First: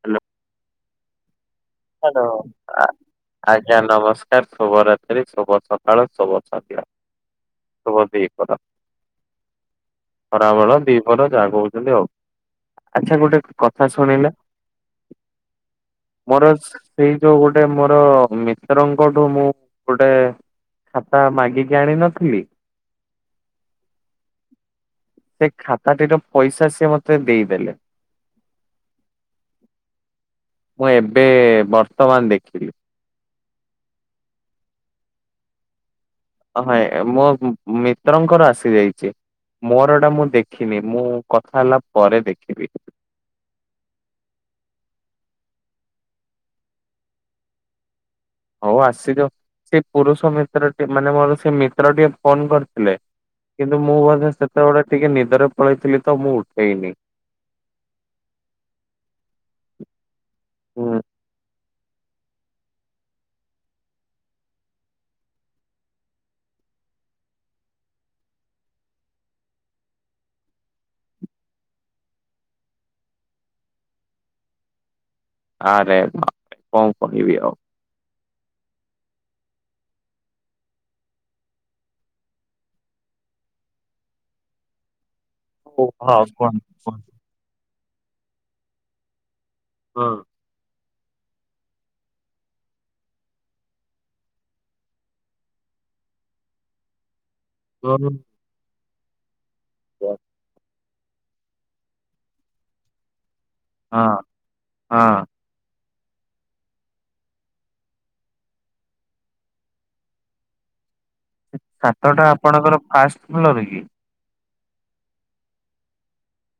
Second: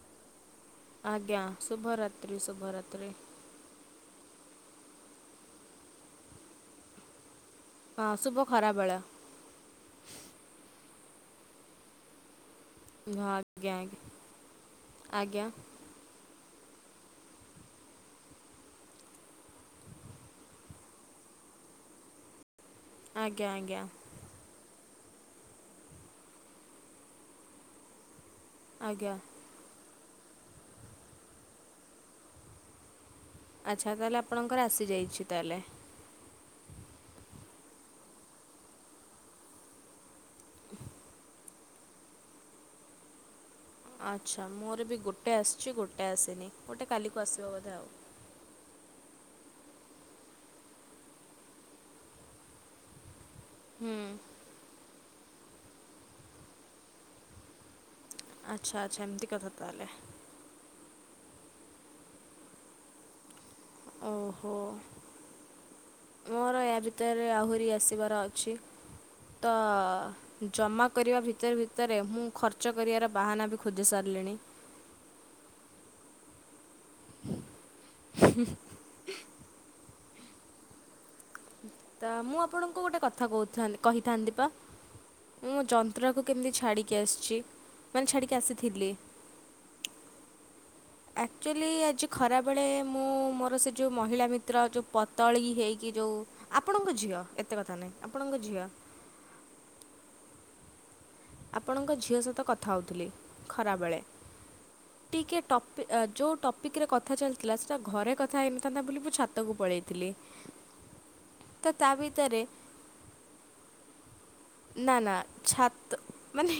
Hello. ଆଜ୍ଞା ଶୁଭ ରାତ୍ରି ଶୁଭ ଆ- ରାତ୍ରି। ଆଜ୍ଞା ନମସ୍କାର ଶୁଭରାତ୍ରି ଶୁଭ ସକାଳ ଶୁଭ ସଧ୍ୟା। ଶୁଭ ହଁ ଦିପହର ଖରାବେଳ ଖରାବେଳ ଦିପହର ଯାହା କହୁଛନ୍ତି ଆଉ। ହଁ ଆଛା ଗୋଟେ ଆଜ୍ଞା କଥା ଆଜ୍ଞା ଶୁଣିଲେ ଆଜ୍ଞା ମୋର ସେଇ ଯୋଉ ଗୋଟେ ମୋର ମିତ୍ରଙ୍କଠୁ ମୁଁ ଗୋଟେ ଖାତା ମାଗିକି ଆଣ ନଥିଲି? ଆଜ୍ଞା ଆଜ୍ଞା। ସେ ଖାତାଟିର ପଇସା ସେ ମତେ ଦେଇଦେଲେ। ଆଜ୍ଞା। ମୁଁ ଏବେ ବର୍ତ୍ତମାନ ଦେଖିଲି। ଆଚ୍ଛା ତାହେଲେ ଆପଣଙ୍କର ଆସିଯାଇଛି ତାହେଲେ? ହ ଏ ମୋ ମିତ୍ରଙ୍କର ଆସି ଯାଇଛି ମୋରଏଟା ମୁଁ ଦେଖିନି ମୁଁ କଥା ହେଲା ପରେ ଦେଖିବି। ଆଚ୍ଛା ମୋର ବି ଗୋଟେ ଆସିଛି ଗୋଟେ ଆସିନି ଗୋଟେ କାଲିକୁ ଆସିବ ବୋଧେ ଆଉ। ହଉ ଆସିଯ ସେ ପୁରୁଷ ମିତ୍ରଟି ମାନେ ମୋର ସେ ମିତ୍ରଟିିକେ ଫୋନ କରିଥିଲେ। କିନ୍ତୁ ହୁଁ ମୁଁ ମଧ୍ୟସେତେବେଳେ ଟିକେ ନିଦରେ ପଳେଇଥିଲି ତ ମୁଁ ଉଠେଇନି। ଆଚ୍ଛା ଆଚ୍ଛା ଏମିତି କଥା ତାହେଲେ। ହଁ। ଓହୋ [inaudible] ମୋର ୟା ଭିତରେ ଆହୁରି ଆସିବାର ଅଛି ତ ଜମା କରିବା ଭିତରେ ଭିତରେ ମୁଁ ଖର୍ଚ୍ଚ କରିବାର ବାହାନା ବି ଖୋଜି ସାରିଲିଣି। ଆଁରେ ବାଃରେ କଣ କହିବି ଆଉ। [unintelligible] ତ ମୁଁ ଆପଣଙ୍କୁ ଗୋଟେ କଥା କହୁ କହିଥାନ୍ତି ପା ମୁଁ ଯନ୍ତ୍ରାକୁ ହଁ କେମିତି କୁହନ୍ତୁ ଛାଡ଼ିକି କୁହନ୍ତୁ। ଆସିଛି ମାନେ ଛାଡ଼ିକି ଆସିଥିଲି। ହୁଁ। ଆକ୍ଚୁଆଲି ଆଜି ଖରାବେଳେ ମୁଁ ମୋର ସେ ଜିଉ ମହିଳା ମିତ୍ର ଯଉ ପତଳି ହେଇକି ଜୋଉ ଆପଣଙ୍କ ଝିଅ ଏତେ କଥା ନାହିଁ ହଁ ଆପଣଙ୍କ ଝିଅ। [inaudible] ଆପଣଙ୍କ ଝିଅ ସହିତ କଥା ହେଉଥିଲି ଖରାବେଳେ ହଁ ଟିକଏ ଟପ୍ ଯୋଉ ଟପିକ୍ ରେ କଥା ଚାଲିଥିଲା ସେଇଟା ଘରେ କଥା ହେଇନଥାନ୍ତା ବୋଲି ମୁଁ ଛାତକୁ ପଳାଇଥିଲି। ଚ୍ଚାତ ଟା ଆପଣଙ୍କର ଫାଷ୍ଟ ଫ୍ଲୋର ରେ କି? ନା ନା ଛାତ ମାନେ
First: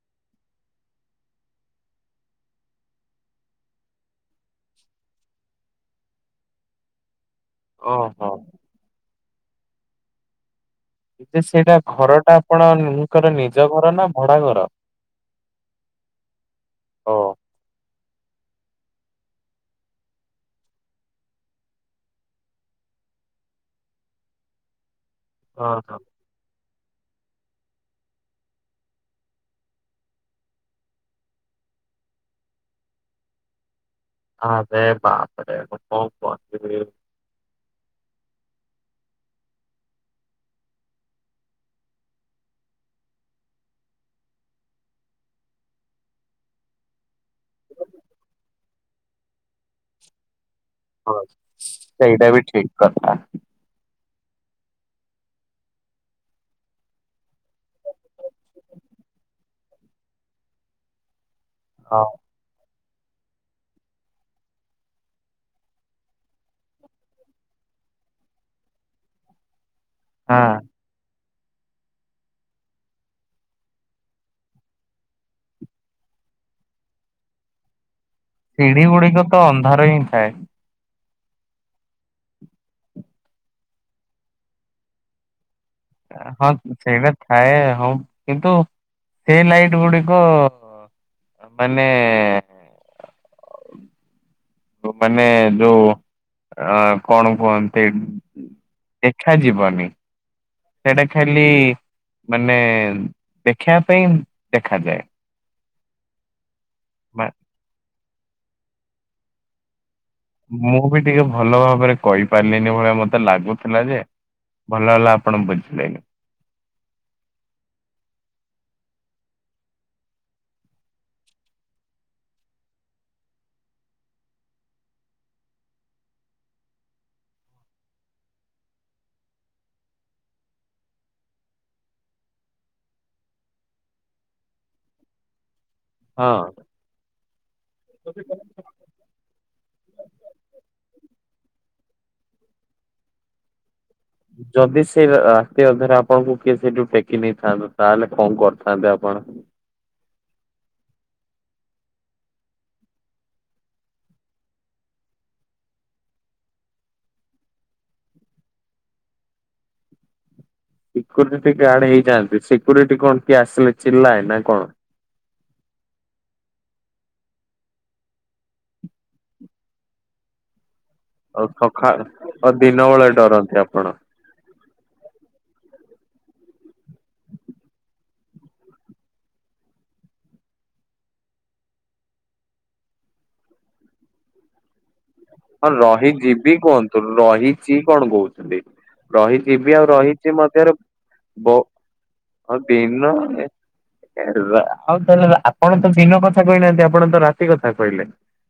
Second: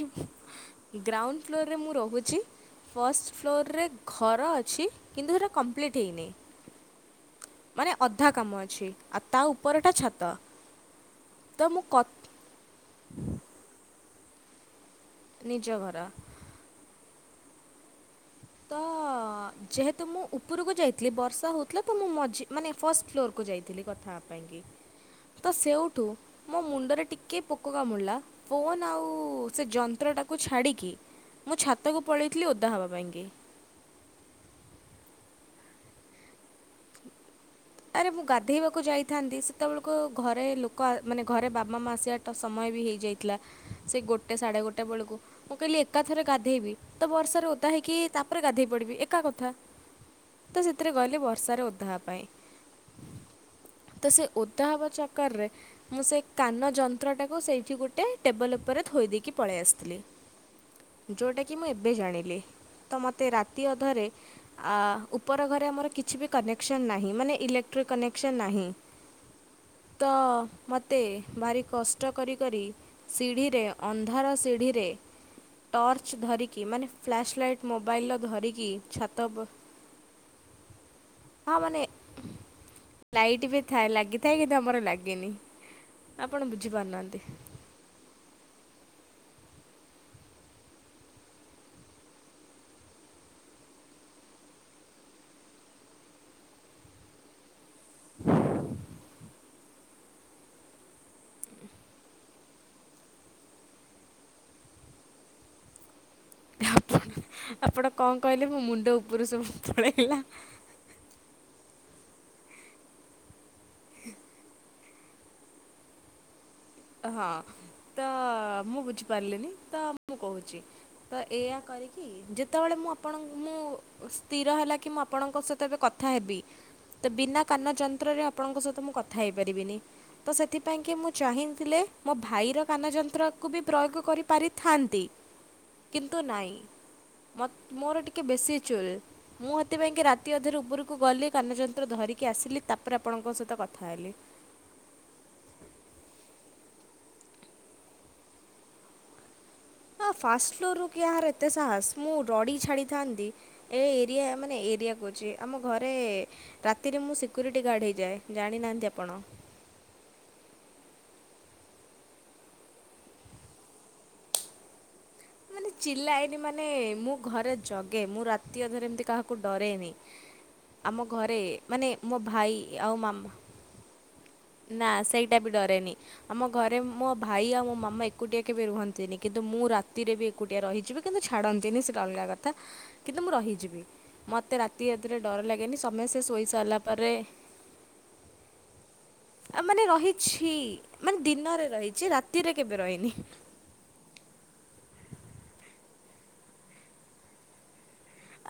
ଗ୍ରାଉଣ୍ଡ ଫ୍ଲୋରରେ ମୁଁ ରହୁଛି। ଫଷ୍ଟ ଫ୍ଲୋରରେ ଘର ଅଛି କିନ୍ତୁ ସେଇଟା କମ୍ପ୍ଲିଟ୍ ହେଇନି। [inaudible] ମାନେ ଅଧା ଓହୋ। କାମ ଅଛି ଆଉ ତା ଉପରଟା ଛାତ। ଯେ ତ ସେଇଟା ମୁଁ କ ଘର ଟା ଆପଣଙ୍କର ନିଜ ଘର ନା ଭଡା ଘର? ନିଜ ଘର। ହ, ଅ। ତ ଯେହେତୁ ମୁଁ ଉପରକୁ ଯାଇଥିଲି ବର୍ଷା ହଉଥିଲା ତ ମୁଁ ମଝି ମାନେ ଫର୍ଷ୍ଟ ଫ୍ଲୋରକୁ ଯାଇଥିଲି କଥା ହେବା ପାଇଁକି। [inaudible] ତ ହଁ ସେଉଠୁ ମୋ ମୁଣ୍ଡରେ ଟିକିଏ ପୋକ କାମୁଡ଼ିଲା ଫୋନ୍ ଆଉ ସେ ଯନ୍ତ୍ରଟାକୁ ଛାଡ଼ିକି ମୁଁ ଛାତକୁ ପଳାଇଥିଲି ଓଦା ହେବା ପାଇଁକି। ହଁ ସେ ବାପରେ ମୁଁ କ ପହଞ୍ଚି ଆରେ ମୁଁ ଗାଧେଇବାକୁ ଯାଇଥାନ୍ତି ସେତେବେଳକୁ ଘରେ ଲୋକ ମାନେ ଘରେ ବାବା ମା ଆସିବା ତ ସମୟ ବି ହେଇଯାଇଥିଲା ସେ ଗୋଟେ ସାଢ଼େ ଗୋଟେ ବେଳକୁ ମୁଁ କହିଲି ଏକା ଥରେ ଗାଧେଇବି ତ ବର୍ଷାରେ ଓଦା ହେଇକି ତାପରେ ଗାଧେଇ ପଡିବି ଏକା କଥା ତ ସେଥିରେ ହଁ, ଗଲି ବର୍ଷାରେ ଓଦା ହେବା ପାଇଁ ସେଇଟା ବି ଠିକ୍ କଥା ତ ସେ ଓଦା ହ ବଚା ଚକ୍ଟର୍ ରେ। ମୁଁ ସେ କାନ ଯନ୍ତ୍ରଟାକୁ ସେଇଠି ଗୋଟେ ଟେବଲ୍ ଉପରେ ଥୋଇ ଦେଇକି ପଳେଇ ଆସିଥିଲି। [inaudible] ଯୋଉଟା କି ମୁଁ ଏବେ ହଁ ଜାଣିଲି। ତ ମୋତେ ରାତି ଅଧରେ ଉପର ଘରେ ଆମର କିଛି ବି କନେକ୍ସନ୍ ନାହିଁ ମାନେ ଇଲେ କ୍ଟ୍ରି କନେକ୍ସନ୍ ନାହିଁ ତ ହଁ। ମତେ ଭାରି କଷ୍ଟ କରିିକରି ସିଢ଼ିରେ ଅନ୍ଧାର ସିଢ଼ିରେ ଟର୍ଚ ଧରିକି ମାନେ ଫ୍ଲାସ ଲାଇଟ୍ ମୋବାଇଲ ର ଧରିକି ସିଢି ଗୁଡିକ ଛାତ ତ ଉପ ଅନ୍ଧାର ହିଁ ଥାଏ ହଁ ମାନେ ଲାଇଟ୍ ବି ଥାଏ ଲାଗିଥାଏ କିନ୍ତୁ ଆମର ଲାଗିନି। ହଁ, ସେଇଟା ଥାଏ ହଁ କିନ୍ତୁ ସେଇ ଲାଇଟ୍ ଗୁଡିକ ମାନେ କଣ ମାନେ ଯୋଉ ଅ କଣ କୁହନ୍ତି [unintelligible] ଦେଖା ଯିବନି ସେଟା ଖାଲି ମାନେ ଦେଖିବା ପାଇଁ ଦେଖାଯାଏ। ଆପଣ ମା ଆପଣ କଣ କହିଲେ ମୋ ମୁଣ୍ଡ ଉପରୁ ସବୁ ପଳେଇଲା [unintelligible] ମୁଁ ବି ଟିକେ ଭଲ ଭାବରେ କହିପାରିଲିନି ଭଳିଆ ମତେ ଲାଗୁଥିଲା ଯେ ଭଲ ହେଲା ଆପଣ ବୁଝିପାଇଁଲେ। ହଁ ତ ମୁଁ ବୁଝିପାରିଲିନି ତ ମୁଁ କହୁଛି ତ ଏଇଆ କରିକି ଯେତେବେଳେ ମୁଁ ଆପଣ ମୁଁ ସ୍ଥିର ହେଲା କି ମୁଁ ଆପଣଙ୍କ ସହିତ ଏବେ କଥା ହେବି। ତ ବିନା କାନ ଯନ୍ତ୍ରରେ ଆପଣଙ୍କ ସହିତ ମୁଁ କଥା ହେଇପାରିବିନି ତ ସେଥିପାଇଁ କିି ମୁଁ ଚାହିଁ ଥିଲେ ମୋ ଭାଇର କାନ ଯନ୍ତ୍ରକୁ ବି ପ୍ରୟୋଗ କରିପାରିଥାନ୍ତି। କିନ୍ତୁ ହଁ ନାହିଁ ମ ମୋର ଟିକେ ବେଶୀ ଚୁଲ୍ ମୁଁ ହେତି ପାଇଁକି ରାତି ଅଧରେ ଉପରକୁ ଗଲି କାନଯନ୍ତ୍ର ଧରିକି ଆସିଲି ତାପରେ ଆପଣଙ୍କ ସହିତ କଥା ହେଲି। ଯଦି ସେ ରାତି ଅଧରେ ଆପଣଙ୍କୁ କିଏ ସେଇଠୁ ଟେକି ନେଇଥାନ୍ତେ ତାହେଲେ କଣ କରିଥାନ୍ତେ ଆପଣ? ହଁ ଫାଷ୍ଟ ଫ୍ଲୋର ରୁ କାହାର ଏତେ ସାହସ ମୁଁ ରଡି ଛାଡିଥାନ୍ତି। ଏ ଏରିଆ ମାନେ ଏରିଆ କହୁଛି ଆମ ଘରେ ରାତିରେ ମୁଁ ସିକ୍ୟୁରିଟି ଗାର୍ଡ ହେଇଯାଏ ଜାଣିନାହାନ୍ତି। ଆପଣ? ସିକ୍ୟୁରିଟି ଗାର୍ଡ ହେଇଯାଆନ୍ତି ସିକ୍ୟରିଟି କଣ କିଏ ଆସିଲେ ଚିଲ୍ଲାଏ ନା କଣ? ମାନେ ଚିଲାଇନି ମାନେ ମୁଁ ଘରେ ଜଗେ ମୁଁ ରାତି ଅଧରେ ଏମିତି କାହାକୁ ଡରେନି। ଆମ ଘରେ ଆଉ ମାନେ ସକାଳ ମୋ ଆଉ ଭାଇ ଦିନ ବେଳେ ମାମା ଡରନ୍ତି ଆପଣ? ନା ସେଇଟା ବି ଡରେନି। ଆମ ଘରେ ମୋ ଭାଇ ଆଉ ମୋ ମାମା ଏକୁଟିଆ କେବେ ରୁହନ୍ତିନି କିନ୍ତୁ ମୁଁ ରାତିରେ ବି ଏକୁଟିଏ ରହିଯିବି କିନ୍ତୁ ଛାଡ଼ନ୍ତିନି ସେଟା ଅଲଗା କଥା କିନ୍ତୁ ମୁଁ ରହିଯିବି। ମୋତେ ରାତି ଏଥିରେ ଡର ଲାଗେନି ସମସ୍ତେ ଶୋଇ ସାରିଲା ପରେ ଚି କଣ କହୁଛନ୍ତି? ଆ, ରହିଜିବି ମାନେ ଆଉ ରହିଛି ମଧ୍ୟରେ ମାନେ ବଉ ଦିନରେ ରହିଛି ରାତିରେ କେବେ ରହିନି ଦିନ ମାନେ ଆଉ ତାହେଲେ ଆପଣ ତ ଦିନ କଥା କହିନାହାନ୍ତି ଆପଣ ତ ରାତି କଥା କହିଲେ?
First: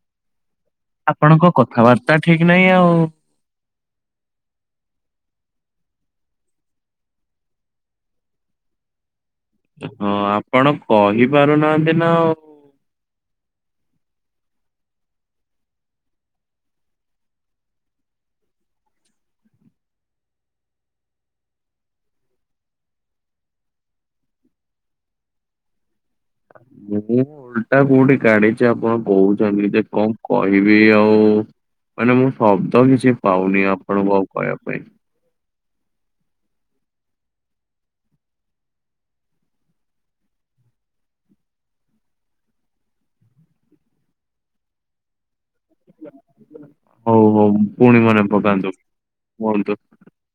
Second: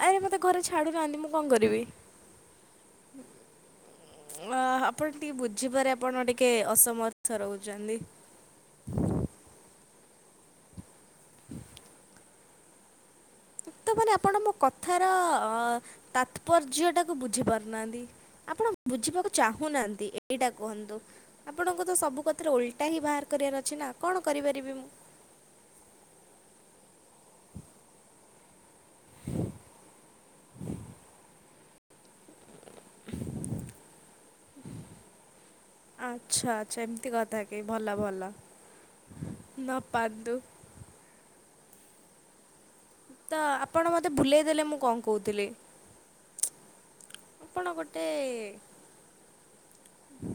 ଆରେ ମତେ ଘରେ ଛାଡି ନାହାନ୍ତି ମୁ ଆପଣଙ୍କ କଣ କରି କଥାବାର୍ତ୍ତା ଠିକ ନାହିଁ ଆଉ। ଅ ଆପଣ ଟିକେ ବୁଝିବାରେ ଆପଣ ଟିକେ ଅସମର୍ଥ ରହୁଛନ୍ତି। ହଁ ଆପଣ କହିପାରୁନାହାନ୍ତି ନା ଆଉ। ତ ମାନେ ଆପଣ ମୋ କଥାର ଅ ତାତ୍ପର୍ଯ୍ୟଟାକୁ ବୁଝି ପାରୁନାହାନ୍ତି? ଆପଣ ବୁଝିବାକୁ ଚାହୁଁନାହାନ୍ତି ଏଇଟା କୁହନ୍ତୁ। ଆପଣଙ୍କୁତ ସବୁ କଥାରେ ଓଲଟା ହିଁ ବାହାର କରିବାର ଅଛି ନା କଣ କରିପାରିବି ମୁଁ। ଉ ହୁଁ। ଓଲଟା କୋଉଠି ଗାଢିଛି ଆପଣ କହୁଛନ୍ତି ଯେ କଣ କହିବି ଆଉ। ମାନେ ମୁଁ ଶବ୍ଦ କିଛି ପାଉନି ଆପଣଙ୍କୁ ଆଉ କହିବା ପାଇଁ। ଆଚ୍ଛା ଆଚ୍ଛା ଏମିତି କଥା କି ଭଲ ଭଲ ନ ପାଆନ୍ତୁ। ତ ଆପଣ ମତେ ଭୁଲେଇ ଦେଲେ ମୁଁ କଣ କହୁଥିଲି। ହଉ ହଉ ଆପଣ ପୁଣି ମନେ ଗୋଟେ ପକାନ୍ତୁ। କୁହନ୍ତୁ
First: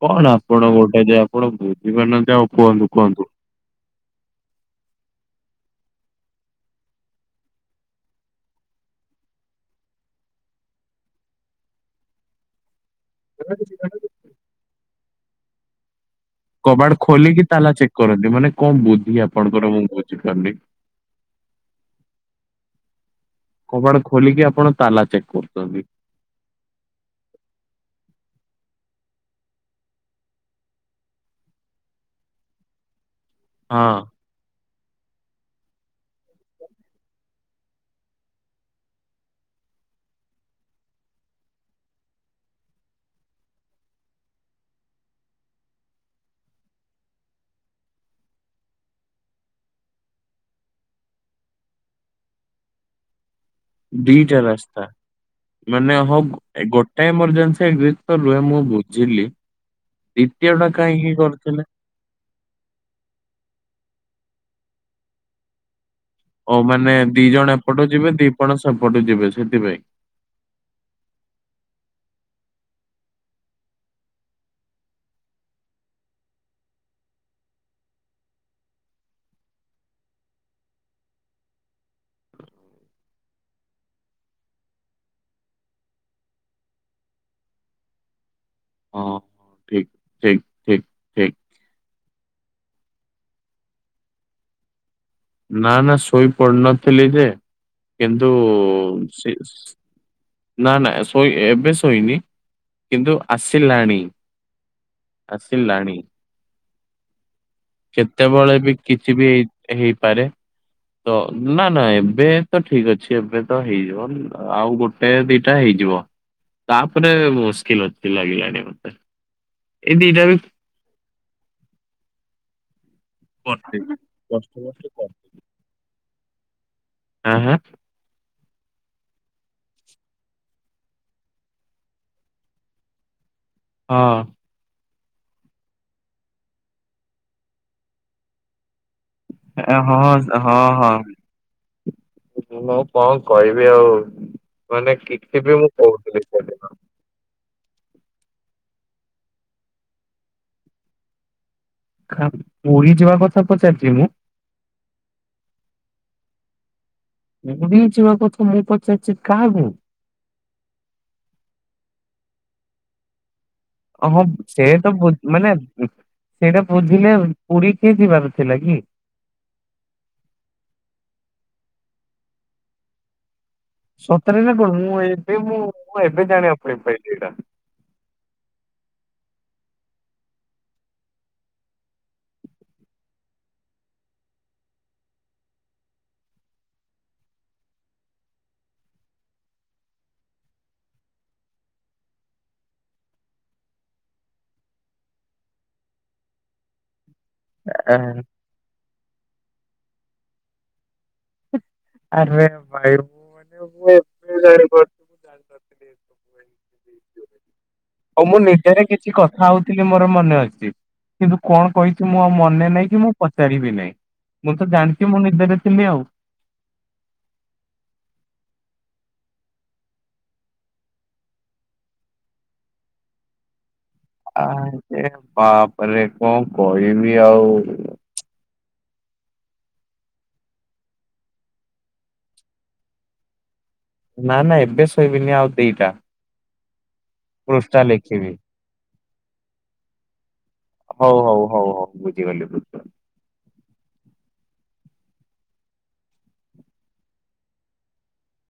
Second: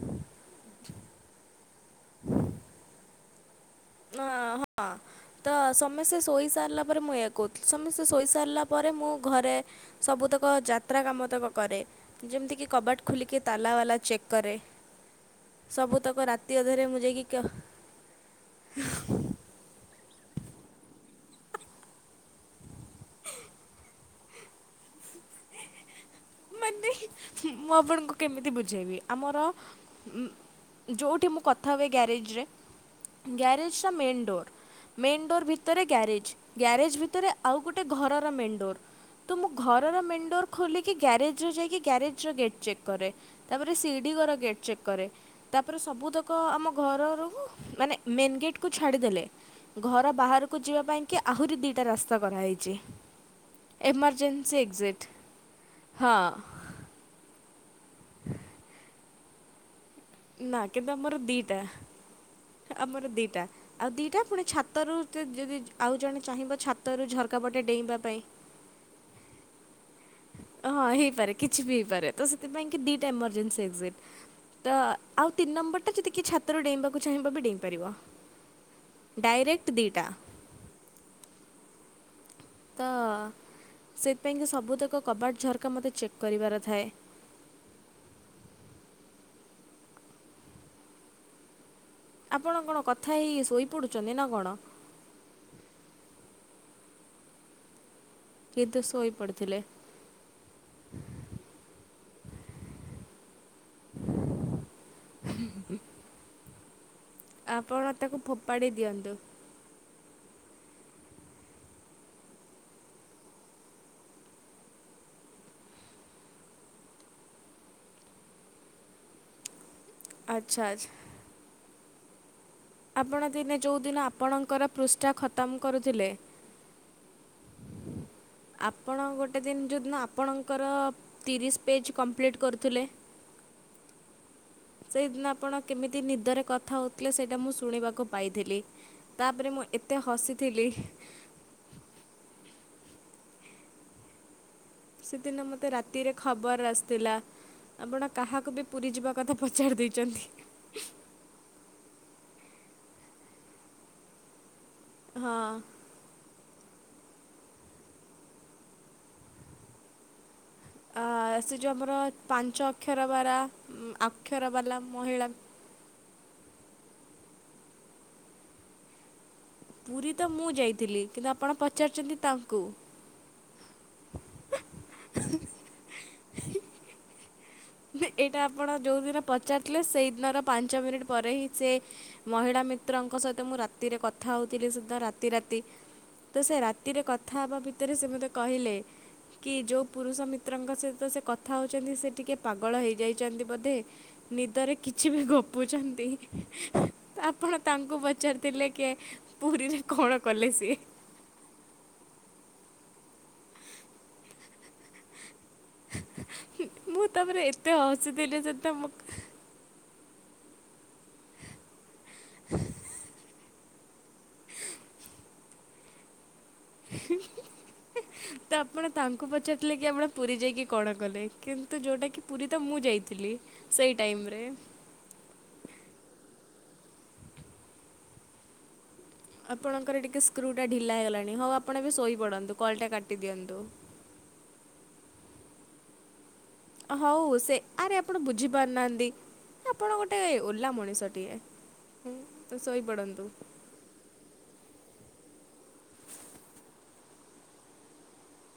କଣ ଆପଣ ଗୋଟେ ଯ ଆପଣ ବୁଝିପାରୁନାହାନ୍ତି ଆଉ କୁହନ୍ତୁ କୁହନ୍ତୁ? ନା ହଁ। ତ ସମସ୍ତେ ଶୋଇ ସାରିଲା ପରେ ମୁଁ ଏୟା କହୁଥିଲି ସମସ୍ତେ ଶୋଇ ସାରିଲା ପରେ ମୁଁ ଘରେ ସବୁତକ ଯାତ୍ରା କାମତକ କରେ ଯେମିତିକି କବାଟ ଖୋଲିକି ତାଲା ବାଲା ଚେକ୍ କରେ ସବୁତକ ରା କବାଡ ଖୋଲିକି ତାଲା ଚେକ୍ କରନ୍ତି ମାନେ କଣ ବୁଦ୍ଧି ଆପଣଙ୍କର ମୁଁ ବୁଝିପାରୁନି। କବାଡ ଖୋଲିକି ଆପଣ ତାଲା ଚେକ୍ କରୁଚନ୍ତି। ମାନେ ମୁଁ ଆପଣଙ୍କୁ କେମିତି ବୁଝେଇବି ଆମର ଯେଉଁଠି ମୁଁ କଥା ହୁଏ ଗ୍ୟାରେଜରେ ହଁ ଗ୍ୟାରେଜଟା ମେନ୍ ଡୋର୍ ମେନ୍ ଡୋର୍ ଭିତରେ ଗ୍ୟାରେଜ୍, ଗ୍ୟାରେଜ ଭିତରେ ଆଉ ଗୋଟେ ଘରର ମେନ୍ ଡୋର୍। ତୁ ମୁଁ ଘରର ମେନ୍ ଡୋର ଖୋଲିକି ଗ୍ୟାରେଜ ଜୁ ଯାଇକି ଗ୍ୟାରେଜ ର ଗେଟ୍ ଚେକ୍ କରେ, ତାପରେ ସିଡ଼ି ଘର ଗେଟ୍ ଚେକ୍ କରେ। ତାପରେ ସବୁ ତକ ଆମ ଘରରୁ ମାନେ ମେନ୍ ଗେଟ୍ କୁ ଛାଡ଼ିଦେଲେ। ଘର ବାହାରକୁ ଯିବା ପାଇଁ କି ଆହୁରି ଦିଇଟା ରାସ୍ତା କରାହେଇଛି। ଦିଟା ଏମର୍ଜେନ୍ସୀ ରାସ୍ତା। ଏକଜିଷ୍ଟ। ମାନେ ହଉ ଗୋଟେ ଏମର୍ଜେନ୍ସୀ ଏକଜିଷ୍ଟ ତ ରୁହେ ମୁଁ ବୁଝିଲି। ଦ୍ୱିତୀୟ ନା ଟା କିନ୍ତୁ କାଇଁ ଆମର ଙ୍କି ଦୁଇଟା କରିଥିଲେ। ଆମର ଦିଟା, ଆଉ ଦିଟା ପୁଣି ଛାତରୁ [unintelligible] ଯଦି ଆଉ ଜଣେ ଚାହିଁବ ଛାତରୁ ଝରକାପଟେ ଡେଇଁବା ପାଇଁ, ଆପଣ ସେପଟେ ଯିବେ ସେଥିପାଇଁ। ହଁ ହେଇପାରେ କିଛି ବି ହେଇପାରେ ତ ସେଥିପାଇଁ କି ଦିଟା ଏମର୍ଜେନ୍ସୀ ଏକଜିଷ୍ଟ। ତ ଆଉ ତିନି ନମ୍ବର ଟା ଯଦି କିଏ ଛାତରୁ ଡେଇବାକୁ ଚାହିଁବ ବି ଡେଇଁପାରିବ। ଡାଇରେକ୍ଟ ଦିଇଟା। ତ ସେଥିପାଇଁକି ସବୁତକ କବାଟ ଝରକା ମୋତେ ଚେକ୍ କରିବାର ଥାଏ। ହଁ ଠିକ୍ ଠିକ୍। ଆପଣ କଣ କଥା ହେଇ ଶୋଇପଡ଼ୁଛନ୍ତି। ନାଁ ନାଁ ଶୋଇ ପଡୁନଥିଲି ଯେ କିନ୍ତୁ ସେ ନାଁ ନାଁ ଶୋଇ ଏବେ ଶୋଇନି କିନ୍ତୁ ଆସିଲାଣି। ଆସିଲାଣି। ଆପଣ ତାକୁ କେତେବେଳେ ଫୋପାଡ଼ି ବି ଦିଅନ୍ତୁ କିଛି ବି ହେଇ ହେଇପାରେ। ତ ନାଁ ନାଁ ଏବେ ତ ଠିକ ଅଛି ଏବେ ତ ହେଇଯିବ, ଆଉ ଗୋଟେ ଏ ଦିଟା ହେଇଯିବ, ତାପରେ ମୁସ୍କିଲ ଅଛି ଲାଗିଲାଣି ମତେ। ଏଇ ଦିଟା ବି ଆଚ୍ଛା ଆଚ୍ଛା। ଆପଣ ଦିନେ କରିଦେବି। ଯୋଉଦିନ କଷ୍ଟ ଆପଣଙ୍କର କଷ୍ଟ ପୃଷ୍ଠା କରି। ଖତମ କରୁଥିଲେ। ଆ ହାଁ। ଆପଣ ଗୋଟେ ଦିନ ଯଉଁଦିନ ଆପଣଙ୍କର ତିରିଶ ପେଜ୍ କମ୍ପ୍ଲିଟ୍ କରୁଥିଲେ। ହଁ। ସେଇଦିନ ଆପଣ କେମିତି ନିଦରେ କଥା ହେଉଥିଲେ, ସେଇଟା ମୁଁ ଶୁଣିବାକୁ ପାଇଥିଲି। ତାପରେ ମୁଁ ଏ ଏତେ ହଁ ହଁ ହସିଥିଲି। ହଁ। ମୁଁ କଣ କହିବି ଆଉ ମାନେ କିଛି ବି ମୁଁ କହୁଥିଲି ଦରେ ଥାର ଆସିଥିଲା। ଆପଣ କାହାକୁ ବି ପୁରୀ ଯିବା କଥା ପଚାରି ଦେଇଛନ୍ତି। କାହାଁ ପୁରୀ ଯିବା କଥା ପଚାରିଛିି ମୁଁ। ହଁ। ମୁଁ ବି ଯିବା କଥା ମୁଁ ପଚାରିଛି କାହାକୁ। ଆ ସେ ଯେଉଁ ଆମର ପାଞ୍ଚ ଅକ୍ଷର ବାରା, ଓହଁ ସେଇଆ ତ କହୁଛି ମାନେ, ସେଇଟା ବୁଝିଲେ ପୁରୀ କିଏ ଯିବାର ଥିଲା କି? ପୁରୀ ତ ମୁଁ ଯାଇଥିଲି, କିନ୍ତୁ ଆପଣ ପଚାରିଛନ୍ତି ତାଙ୍କୁ। ସତରେ ନା କଣ, ମୁଁ ଏବେ ମୁଁ ମୁଁ ଏବେ ଜାଣିବାକୁ ପାଇ ପାଇଲି ଏଇଟା। ଏଇଟା ଆପଣ ଯୋଉଦିନ ପଚାରିଥିଲେ ସେଇଦିନର ପାଞ୍ଚ ମିନିଟ୍ ପରେ ହିଁ ସେ ମହିଳା ମିତ୍ରଙ୍କ ସହିତ ମୁଁ ରାତିରେ କଥା ହେଉଥିଲି ସେଦିନ ରାତି ରାତି। ତ ସେ ରାତିରେ କଥା ହେବା ଭିତରେ ସେ ମତେ କହିଲେ, କି ଯୋଉ ପୁରୁଷ ମିତ୍ରଙ୍କ ସହିତ ସେ କଥା ହଉଛନ୍ତି ସେ ଟିକେ ପାଗ ସଫଳ ହେଇଯାଇଚନ୍ତି ବଧେ, ନିଦରେ କିଛି ବି ଗପୁଚନ୍ତି। ଆପଣ ଆ ତାଙ୍କୁ ପଚାରିଥିଲେ କେ ପୁରୀରେ କଣ କଲେ ସିଏ। [unintelligible] ଜାଣିନଥିଲି। ମୁଁ ତାପରେ ଏତେ ଆଉ ମୁଁ ହସିଥିଲି ସେତ ନିଜରେ ମୁଁ କିଛି କଥା। ଖାଉଥିଲି ମୋର ମନେ ଅଛି, କିନ୍ତୁ କଣ କହିଚି ମୁଁ ଆଉ ମନେ ନାହିଁ କି ମୁଁ। ପାରିବି ନାହିଁ, ମୁଁ ତ ଜାଣିଚି ମୁଁ ନିଦରେ ଥିଲି ଆଉ। [unintelligible] ତ ଆପଣ ତାଙ୍କୁ ପଚାରିଥିଲେ କି ଆପଣ ପୁରୀ ଯାଇକି କଣ କଲେ? କିନ୍ତୁ ଯୋଉଟାକି ପୁରୀ ତ ମୁଁ ଯାଇଥିଲି। ସେଇ ଟାଇମ୍। ଆରେ ବାପରେ କଣ କହିବି ଆଉ। ଆପଣଙ୍କର ଟିକେ ସ୍କ୍ରୁ ଟା ଢିଲା ହେଇଲାଣି। ହଉ ଆପଣ ଏବେ ଶୋଇପଡ଼ନ୍ତୁ କଲଟା କାଟିଦିଅନ୍ତୁ। ନା ନା ଏବେ ଶୋଇବିନି ଆଉ ଦିଟା। ହଉ ସେ, ପୃଷ୍ଠା ଆରେ ଆପଣ ଲେଖିବି ବୁଝି ପାରୁନାହାନ୍ତି ଆପଣ ଗୋଟେ ଓଲାମ। ଣିଷ ହଉ ଟିଏ, ହଉ ହଉ ହଉ ହୁଁ ବୁଝିଗଲି ତ ବୁଝିଗଲି। ଶୋଇପଡନ୍ତୁ।